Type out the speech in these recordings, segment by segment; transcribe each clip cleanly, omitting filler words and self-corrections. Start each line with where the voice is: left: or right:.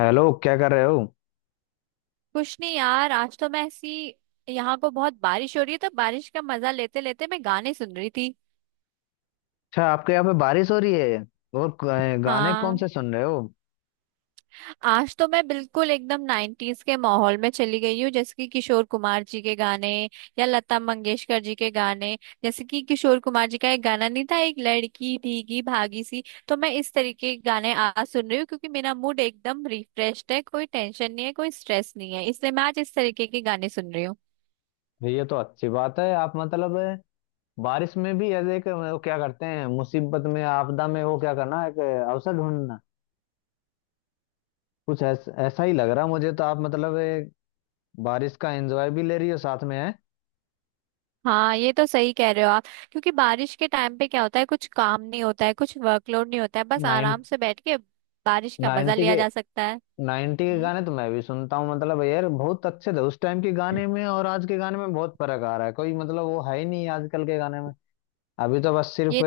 left: Hello, क्या कर रहे हो।
right: कुछ नहीं यार, आज तो मैं ऐसी यहाँ को बहुत बारिश हो रही है, तो बारिश का मजा लेते लेते मैं गाने सुन रही थी।
left: अच्छा, आपके यहाँ पे बारिश हो रही है। और गाने कौन
right: हाँ,
left: से सुन रहे हो।
right: आज तो मैं बिल्कुल एकदम नाइन्टीज के माहौल में चली गई हूँ, जैसे कि किशोर कुमार जी के गाने या लता मंगेशकर जी के गाने। जैसे कि किशोर कुमार जी का एक गाना नहीं था, एक लड़की भीगी भागी सी। तो मैं इस तरीके के गाने आज सुन रही हूँ, क्योंकि मेरा मूड एकदम रिफ्रेश्ड है, कोई टेंशन नहीं है, कोई स्ट्रेस नहीं है, इसलिए मैं आज इस तरीके के गाने सुन रही हूँ।
left: ये तो अच्छी बात है। आप मतलब बारिश में भी ऐसे एक वो क्या करते हैं, मुसीबत में, आपदा में, वो क्या करना, एक अवसर ढूंढना। ऐसा ही लग रहा मुझे तो। आप मतलब एक बारिश का एंजॉय भी ले रही हो साथ में है।
right: हाँ, ये तो सही कह रहे हो आप। क्योंकि बारिश के टाइम पे क्या होता है, कुछ काम नहीं होता है, कुछ वर्कलोड नहीं होता है, बस
left: नाइन,
right: आराम से बैठ के बारिश का मजा
left: नाइन्टी
right: लिया
left: के,
right: जा सकता है।
left: नाइन्टी के
right: हम्म।
left: गाने तो मैं भी सुनता हूँ। मतलब यार बहुत अच्छे थे उस टाइम के गाने। में और आज के गाने में बहुत फर्क आ रहा है, कोई मतलब वो है ही नहीं आजकल के गाने में। अभी तो बस सिर्फ
right: ये।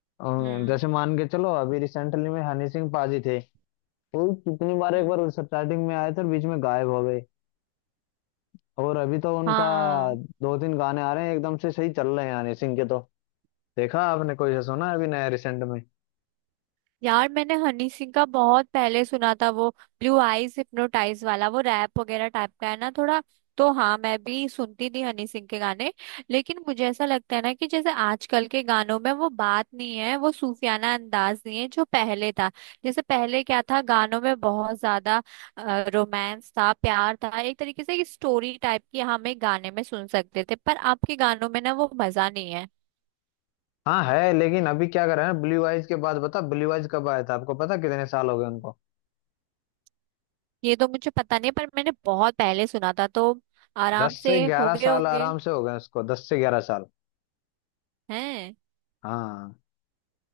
left: अ,
right: हम्म।
left: जैसे मान के चलो, अभी रिसेंटली में हनी सिंह पाजी थे। वो कितनी बार, एक
right: हम्म।
left: बार स्टार्टिंग में आए थे और बीच में गायब हो गए। और अभी तो उनका
right: हाँ।
left: दो तीन गाने आ रहे हैं, एकदम से सही चल रहे हैं हनी सिंह के। तो देखा आपने, कोई से सुना है अभी नया रिसेंट में।
right: यार, मैंने हनी सिंह का बहुत पहले सुना था, वो ब्लू आईज हिप्नोटाइज वाला, वो रैप वगैरह टाइप का है ना थोड़ा। तो हाँ, मैं भी सुनती थी हनी सिंह के गाने। लेकिन मुझे ऐसा लगता है ना कि जैसे आजकल के गानों में वो बात नहीं है, वो सूफियाना अंदाज नहीं है जो पहले था। जैसे पहले क्या था, गानों में बहुत ज्यादा रोमांस था, प्यार था, एक तरीके से एक स्टोरी टाइप की हम एक गाने में सुन सकते थे, पर आपके गानों में ना वो मजा नहीं है।
left: हाँ है, लेकिन अभी क्या कर रहे हैं ब्लू आइज के बाद, बता। ब्लू आइज कब आया था आपको पता, कितने साल हो गए उनको।
right: ये तो मुझे पता नहीं, पर मैंने बहुत पहले सुना था, तो
left: दस
right: आराम से
left: से
right: हो
left: ग्यारह
right: गए
left: साल
right: होंगे।
left: आराम से हो गए उसको, दस से ग्यारह साल।
right: हैं।
left: हाँ।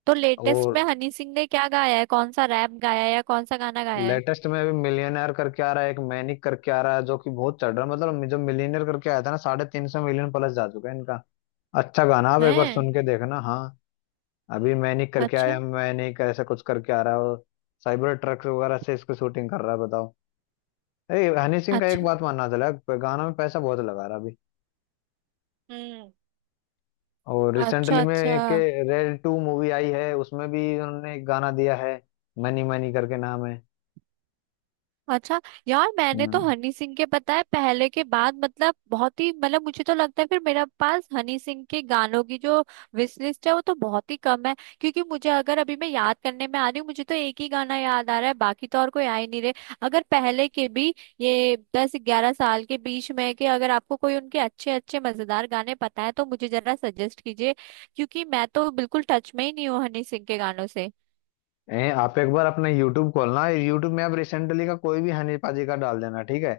right: तो लेटेस्ट
left: और
right: में हनी सिंह ने क्या गाया है, कौन सा रैप गाया है या कौन सा गाना गाया है?
left: लेटेस्ट में अभी मिलियनेयर करके आ रहा है, एक मैनिक करके आ रहा है, जो कि बहुत चढ़ रहा है। मतलब जब मिलियनेयर करके आया था ना, साढ़े तीन सौ मिलियन प्लस जा चुका है इनका। अच्छा गाना, आप एक बार
right: हैं।
left: सुन के देखना। हाँ, अभी मैनिक करके
right: अच्छा।
left: आया, मैनिक ऐसा कुछ करके आ रहा है। और साइबर ट्रक वगैरह से इसकी शूटिंग कर रहा है, बताओ। ए हनी सिंह का एक
right: अच्छा।
left: बात मानना चला, गाना में पैसा बहुत लगा रहा है अभी।
right: हम्म।
left: और रिसेंटली
right: अच्छा
left: में
right: अच्छा।
left: एक रेड टू मूवी आई है, उसमें भी उन्होंने एक गाना दिया है, मनी मनी करके नाम
right: अच्छा। यार,
left: है।
right: मैंने तो हनी सिंह के पता है पहले के बाद मतलब बहुत ही मतलब मुझे तो लगता है, फिर मेरे पास हनी सिंह के गानों की जो विश लिस्ट है वो तो बहुत ही कम है। क्योंकि मुझे अगर अभी मैं याद करने में आ रही हूँ, मुझे तो एक ही गाना याद आ रहा है, बाकी तो और कोई आ ही नहीं रहे। अगर पहले के भी ये 10-11 साल के बीच में के अगर आपको कोई उनके अच्छे अच्छे मजेदार गाने पता है तो मुझे जरा सजेस्ट कीजिए, क्योंकि मैं तो बिल्कुल टच में ही नहीं हूँ हनी सिंह के गानों
left: आप एक बार अपना यूट्यूब खोलना। यूट्यूब में आप रिसेंटली का कोई भी हनी पाजी का डाल देना, ठीक है।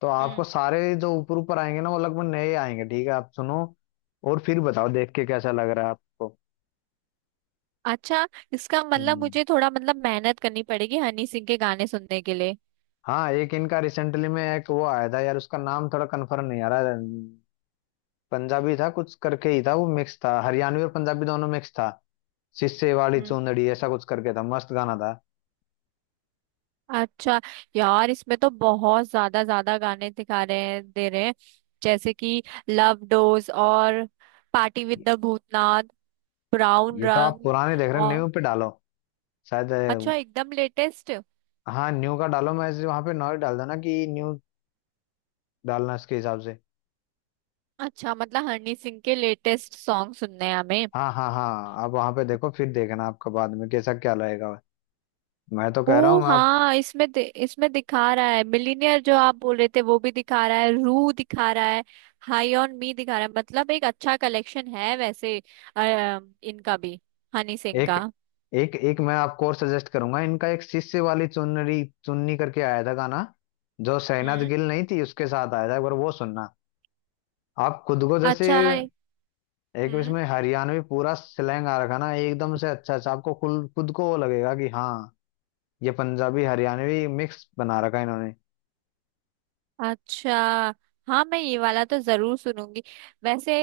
left: तो
right: से।
left: आपको सारे जो ऊपर ऊपर आएंगे ना वो लगभग नए आएंगे, ठीक है। आप सुनो और फिर बताओ देख के कैसा लग रहा है आपको।
right: अच्छा, इसका मतलब
left: हम्म।
right: मुझे थोड़ा मतलब मेहनत करनी पड़ेगी हनी सिंह के गाने सुनने के लिए।
left: हाँ, एक इनका रिसेंटली में एक वो आया था यार, उसका नाम थोड़ा कंफर्म नहीं आ रहा। पंजाबी था, कुछ करके ही था, वो मिक्स था, हरियाणवी और पंजाबी दोनों मिक्स था। सिस्से वाली
right: हम्म।
left: चुंदड़ी ऐसा कुछ करके था, मस्त गाना था।
right: अच्छा, यार इसमें तो बहुत ज्यादा ज्यादा गाने दिखा रहे हैं, दे रहे हैं, जैसे कि लव डोज और पार्टी विद
left: ये
right: द भूतनाथ, ब्राउन
left: ये तो आप
right: रंग
left: पुराने देख रहे हो,
right: और
left: न्यू पे डालो। शायद
right: अच्छा एकदम लेटेस्ट।
left: हाँ न्यू का डालो, मैं वहां पे नॉइज डाल देना कि न्यू डालना इसके हिसाब से।
right: अच्छा, मतलब हनी सिंह के लेटेस्ट सॉन्ग सुनने हैं हमें।
left: हाँ हाँ हाँ, आप वहां पे देखो, फिर देखना आपका बाद में कैसा क्या रहेगा। मैं तो कह रहा
right: ओ
left: हूँ आप
right: हाँ, इसमें इसमें दिखा रहा है मिलीनियर, जो आप बोल रहे थे वो भी दिखा रहा है, रू दिखा रहा है, हाई ऑन मी दिखा रहा है। मतलब एक अच्छा कलेक्शन है वैसे अ, इनका भी, हनी सिंह
left: एक
right: का।
left: एक, एक मैं आपको और सजेस्ट करूंगा इनका एक शिष्य वाली चुनरी चुन्नी करके आया था गाना, जो शहनाज
right: हम्म।
left: गिल नहीं थी उसके साथ आया था एक बार, वो सुनना। आप खुद को जैसे
right: अच्छा है।
left: एक
right: हम्म।
left: इसमें हरियाणवी पूरा स्लैंग आ रखा ना एकदम से अच्छा अच्छा, आपको खुद खुद को वो लगेगा कि हाँ ये पंजाबी हरियाणवी मिक्स बना रखा है इन्होंने।
right: अच्छा। हाँ मैं ये वाला तो जरूर सुनूंगी वैसे।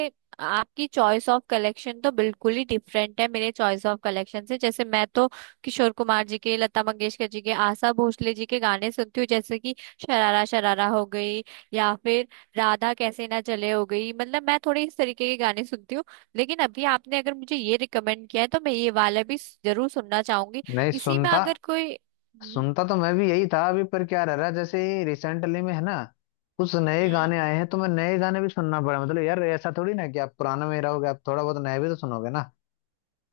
right: आपकी चॉइस ऑफ कलेक्शन तो बिल्कुल ही डिफरेंट है मेरे चॉइस ऑफ कलेक्शन से। जैसे मैं तो किशोर कुमार जी के, लता मंगेशकर जी के, आशा भोसले जी के गाने सुनती हूँ, जैसे कि शरारा शरारा हो गई, या फिर राधा कैसे ना चले हो गई, मतलब मैं थोड़े इस तरीके के गाने सुनती हूँ। लेकिन अभी आपने अगर मुझे ये रिकमेंड किया है तो मैं ये वाला भी जरूर सुनना चाहूंगी।
left: नहीं
right: इसी में
left: सुनता,
right: अगर कोई हम्म।
left: सुनता तो मैं भी यही था अभी। पर क्या रह रहा है, जैसे रिसेंटली में है ना, कुछ नए
right: हम्म।
left: गाने आए हैं तो मैं नए गाने भी सुनना पड़ा। मतलब यार, ऐसा थोड़ी ना कि आप पुराना में ही रहोगे, आप थोड़ा बहुत नया भी तो सुनोगे ना।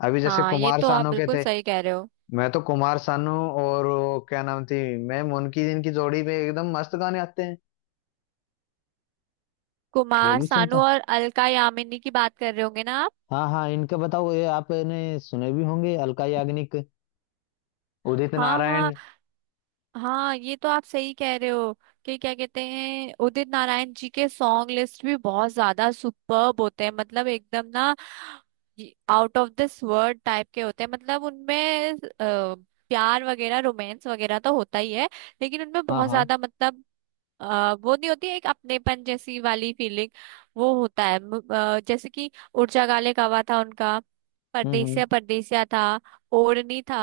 left: अभी जैसे
right: हाँ, ये
left: कुमार
right: तो आप
left: सानू के
right: बिल्कुल
left: थे।
right: सही कह रहे हो।
left: मैं तो कुमार सानू और वो क्या नाम थी मैम उनकी, जिनकी जोड़ी पे एकदम मस्त गाने आते हैं, वो
right: कुमार
left: भी
right: सानू
left: सुनता।
right: और अलका यामिनी की बात कर रहे होंगे ना आप?
left: हाँ हाँ, इनका बताओ, ये आपने सुने भी होंगे, अलका याग्निक, उदित
right: हाँ
left: नारायण।
right: हाँ। हाँ, ये तो आप सही कह रहे हो कि क्या कहते हैं, उदित नारायण जी के सॉन्ग लिस्ट भी बहुत ज्यादा सुपर्ब होते हैं, मतलब एकदम ना out of this world type के होते हैं। मतलब उनमें प्यार वगैरह, रोमांस वगैरह तो होता ही है, लेकिन उनमें
left: हाँ
right: बहुत
left: हाँ।
right: ज्यादा मतलब वो नहीं होती एक अपनेपन जैसी वाली फीलिंग। वो होता है जैसे कि उड़जा गाले कावा था उनका,
left: हम्म।
right: परदेसिया परदेसिया था, ओढ़नी था,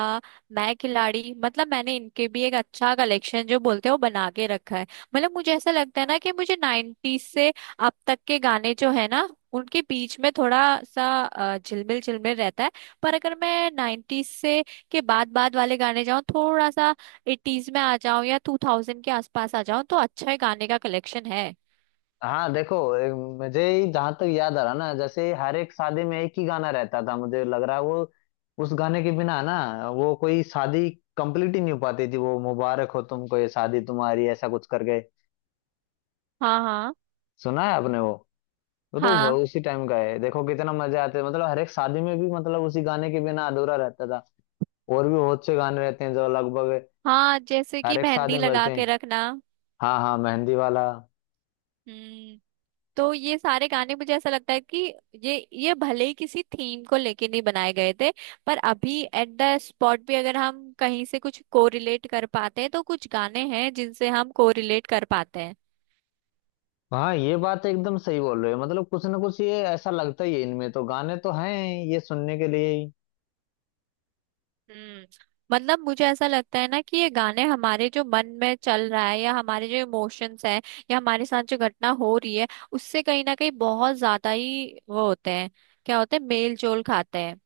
right: मैं खिलाड़ी। मतलब मैंने इनके भी एक अच्छा कलेक्शन, जो बोलते हैं, वो बना के रखा है। मतलब मुझे ऐसा लगता है ना कि मुझे नाइन्टीज से अब तक के गाने जो है ना, उनके बीच में थोड़ा सा झिलमिल झिलमिल रहता है। पर अगर मैं नाइन्टीज से के बाद बाद वाले गाने जाऊं, थोड़ा सा एटीज में आ जाओ या टू थाउजेंड के आसपास आ जाओ, तो अच्छा है, गाने का कलेक्शन है।
left: हाँ देखो मुझे ही जहाँ तक याद आ रहा ना, जैसे हर एक शादी में एक ही गाना रहता था मुझे लग रहा है, वो उस गाने के बिना ना वो कोई शादी कंप्लीट ही नहीं हो पाती थी। वो मुबारक हो तुमको ये शादी तुम्हारी ऐसा कुछ करके,
right: हाँ हाँ।
left: सुना है आपने वो।
right: हाँ
left: उसी टाइम का है, देखो कितना मजे आते हैं। मतलब हर एक शादी में भी, मतलब उसी गाने के बिना अधूरा रहता था। और भी बहुत से गाने रहते हैं जो लगभग
right: हाँ, जैसे
left: हर
right: कि
left: एक शादी
right: मेहंदी
left: में
right: लगा
left: बजते हैं।
right: के रखना।
left: हाँ हाँ, मेहंदी वाला।
right: हम्म। तो ये सारे गाने मुझे ऐसा लगता है कि ये भले ही किसी थीम को लेके नहीं बनाए गए थे, पर अभी एट द स्पॉट भी अगर हम कहीं से कुछ कोरिलेट कर पाते हैं, तो कुछ गाने हैं जिनसे हम कोरिलेट कर पाते हैं।
left: हाँ, ये बात एकदम सही बोल रहे हो। मतलब कुछ ना कुछ ये ऐसा लगता ही है इनमें, तो गाने तो हैं ये सुनने के लिए ही।
right: हम्म। मतलब मुझे ऐसा लगता है ना कि ये गाने हमारे जो मन में चल रहा है, या हमारे जो इमोशंस हैं, या हमारे साथ जो घटना हो रही है, उससे कहीं ना कहीं बहुत ज्यादा ही वो होते हैं। क्या होते हैं, मेल जोल खाते हैं।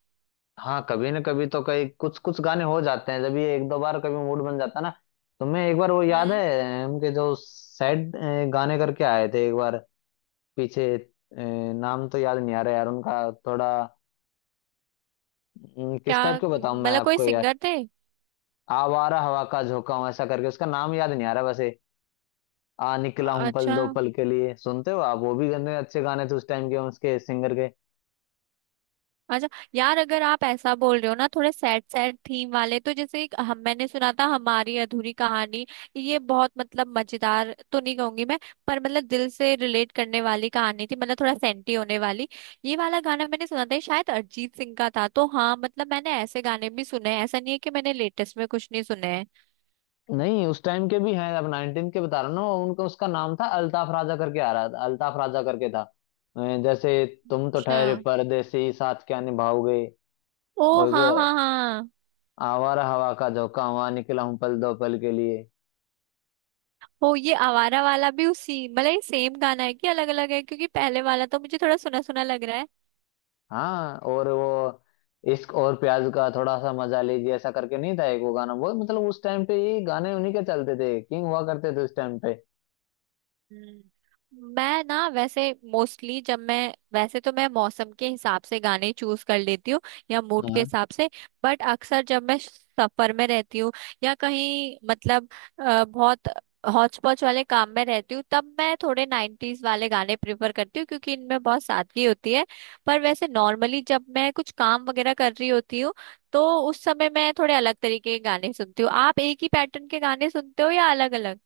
left: हाँ कभी ना कभी तो कई, कुछ कुछ गाने हो जाते हैं जब, ये एक दो बार कभी मूड बन जाता है ना। तो मैं एक बार, वो याद
right: हम्म।
left: है हम के जो सैड गाने करके आए थे एक बार पीछे, नाम तो याद नहीं आ रहा यार उनका, थोड़ा, किस
right: क्या
left: टाइप के बताऊं मैं
right: मतलब, कोई
left: आपको यार।
right: सिंगर थे?
left: आवारा हवा का झोंका हूं ऐसा करके, उसका नाम याद नहीं आ रहा वैसे। आ निकला हूं पल
right: अच्छा।
left: दो पल के लिए, सुनते हो आप, वो भी गंदे अच्छे गाने थे उस टाइम के उसके सिंगर के।
right: अच्छा, यार अगर आप ऐसा बोल रहे हो ना थोड़े सैड सैड थीम वाले, तो जैसे एक हम मैंने सुना था, हमारी अधूरी कहानी। ये बहुत मतलब मजेदार तो नहीं कहूंगी मैं, पर मतलब दिल से रिलेट करने वाली कहानी थी, मतलब थोड़ा सेंटी होने वाली। ये वाला गाना मैंने सुना था, ये शायद अरिजीत सिंह का था। तो हाँ, मतलब मैंने ऐसे गाने भी सुने हैं, ऐसा नहीं है कि मैंने लेटेस्ट में कुछ नहीं सुने हैं।
left: नहीं उस टाइम के भी हैं, अब 19 के बता रहा हूँ ना उनका। उसका नाम था अल्ताफ राजा करके आ रहा था, अल्ताफ राजा करके था। जैसे तुम तो
right: अच्छा।
left: ठहरे परदेसी, साथ क्या निभाओगे।
right: ओ
left: और
right: हाँ
left: वो
right: हाँ हाँ।
left: आवारा हवा का झोंका हुआ, निकला हूँ पल दो पल के लिए।
right: ओ ये आवारा वाला भी उसी मतलब ये सेम गाना है कि अलग अलग है, क्योंकि पहले वाला तो मुझे थोड़ा सुना सुना लग रहा है।
left: हाँ। और वो इश्क और प्याज का थोड़ा सा मजा लीजिए, ऐसा करके नहीं था एक वो गाना। वो मतलब उस टाइम पे ये गाने उन्हीं के चलते थे, किंग हुआ करते थे उस टाइम पे।
right: हम्म। मैं ना वैसे मोस्टली जब मैं वैसे तो मैं मौसम के हिसाब से गाने चूज कर लेती हूँ, या मूड के
left: हाँ।
right: हिसाब से। बट अक्सर जब मैं सफर में रहती हूँ, या कहीं मतलब बहुत हौच पौच वाले काम में रहती हूँ, तब मैं थोड़े नाइन्टीज वाले गाने प्रेफर करती हूँ, क्योंकि इनमें बहुत सादगी होती है। पर वैसे नॉर्मली जब मैं कुछ काम वगैरह कर रही होती हूँ, तो उस समय मैं थोड़े अलग तरीके के गाने सुनती हूँ। आप एक ही पैटर्न के गाने सुनते हो या अलग अलग?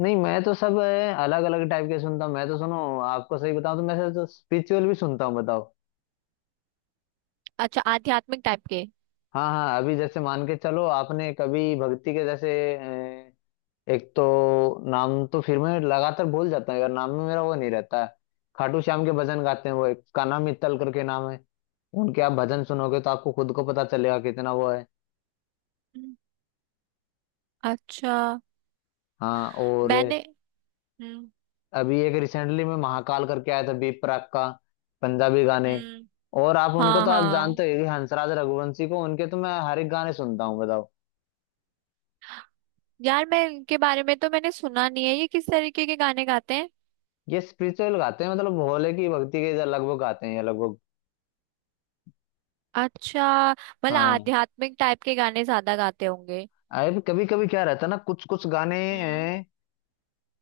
left: नहीं मैं तो सब अलग अलग टाइप के सुनता हूँ। मैं तो सुनो, आपको सही बताऊं तो मैं तो स्पिरिचुअल भी सुनता हूँ, बताओ।
right: अच्छा, आध्यात्मिक टाइप के?
left: हाँ हाँ, अभी जैसे मान के चलो, आपने कभी भक्ति के जैसे अ, एक तो नाम तो फिर मैं लगातार भूल जाता हूँ यार, नाम में मेरा वो नहीं रहता है। खाटू श्याम के भजन गाते हैं वो एक, कान्हा मित्तल करके नाम है। उनके आप भजन सुनोगे तो आपको खुद को पता चलेगा कितना वो है।
right: अच्छा।
left: हाँ। और
right: मैंने हम्म।
left: अभी एक रिसेंटली में महाकाल करके आया था, बी प्राक का पंजाबी गाने।
right: हम्म।
left: और आप उनको
right: हाँ
left: तो आप
right: हाँ,
left: जानते हो कि हंसराज रघुवंशी को, उनके तो मैं हर एक गाने सुनता हूँ, बताओ।
right: यार मैं इनके बारे में तो मैंने सुना नहीं है, ये किस तरीके के गाने गाते हैं?
left: ये स्पिरिचुअल गाते हैं, मतलब भोले की भक्ति के लगभग गाते हैं ये लगभग।
right: अच्छा, मतलब
left: हाँ।
right: आध्यात्मिक टाइप के गाने ज्यादा गाते होंगे।
left: अरे कभी कभी क्या रहता है ना, कुछ कुछ गाने
right: हम्म।
left: हैं,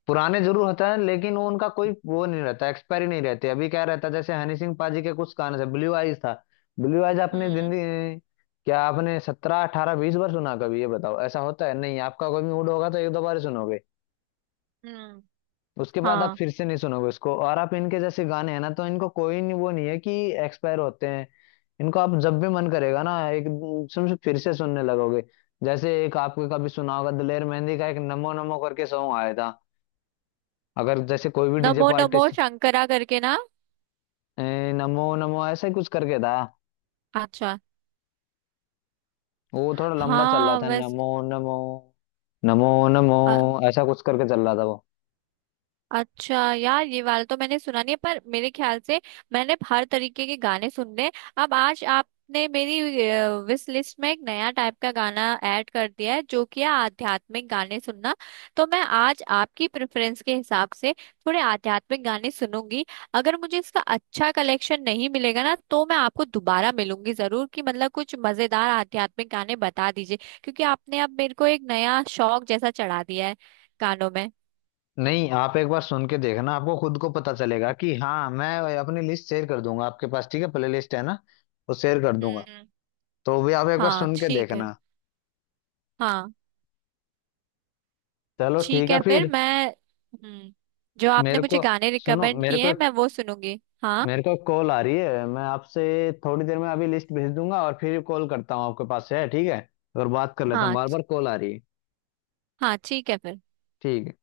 left: पुराने जरूर होता है लेकिन वो उनका कोई वो नहीं रहता, एक्सपायरी नहीं रहती। अभी क्या रहता है, जैसे हनी सिंह पाजी के कुछ गाने थे, ब्लू आइज था। ब्लू आइज आपने
right: हम्म।
left: जिंदगी अ, क्या आपने सत्रह अठारह बीस बार सुना कभी, ये बताओ ऐसा होता है। नहीं, आपका कोई मूड होगा तो एक दो बार ही सुनोगे,
right: हम्म।
left: उसके बाद आप
right: हाँ,
left: फिर से नहीं सुनोगे उसको। और आप इनके जैसे गाने हैं ना, तो इनको कोई नहीं, वो नहीं है कि एक्सपायर होते हैं। इनको आप जब भी मन करेगा ना एकदम से फिर से सुनने लगोगे। जैसे एक आपको कभी सुना होगा, दिलेर मेहंदी का एक नमो नमो करके सॉन्ग आया था। अगर जैसे कोई भी डीजे
right: नमो नमो
left: आर्टिस्ट
right: शंकरा करके ना?
left: नमो नमो ऐसा ही कुछ करके था।
right: अच्छा।
left: वो थोड़ा लंबा चल रहा
right: हाँ
left: था,
right: वैसे।
left: नमो नमो नमो नमो ऐसा कुछ करके चल रहा था वो।
right: अच्छा यार, ये वाला तो मैंने सुना नहीं है, पर मेरे ख्याल से मैंने हर तरीके के गाने सुनने हैं। अब आज आपने मेरी विश लिस्ट में एक नया टाइप का गाना ऐड कर दिया है, जो कि है आध्यात्मिक गाने सुनना। तो मैं आज आपकी प्रेफरेंस के हिसाब से थोड़े आध्यात्मिक गाने सुनूंगी। अगर मुझे इसका अच्छा कलेक्शन नहीं मिलेगा ना, तो मैं आपको दोबारा मिलूंगी जरूर कि मतलब कुछ मजेदार आध्यात्मिक गाने बता दीजिए, क्योंकि आपने अब मेरे को एक नया शौक जैसा चढ़ा दिया है गानों में।
left: नहीं आप एक बार सुन के देखना, आपको खुद को पता चलेगा कि हाँ। मैं अपनी लिस्ट शेयर कर दूंगा आपके पास, ठीक है, प्ले लिस्ट है ना, वो शेयर कर दूंगा,
right: हम्म।
left: तो भी आप एक बार
right: हाँ
left: सुन के
right: ठीक है।
left: देखना।
right: हाँ।
left: चलो ठीक
right: ठीक
left: है
right: है फिर,
left: फिर।
right: मैं जो आपने
left: मेरे
right: मुझे
left: को,
right: गाने
left: सुनो
right: रिकमेंड
left: मेरे
right: किए
left: को
right: हैं
left: एक,
right: मैं वो सुनूंगी। हाँ।
left: मेरे को कॉल आ रही है, मैं आपसे थोड़ी देर में अभी लिस्ट भेज दूंगा और फिर कॉल करता हूँ आपके पास है ठीक है। और बात कर लेता हूँ,
right: हाँ
left: बार बार कॉल आ रही है।
right: हाँ ठीक है फिर।
left: ठीक है।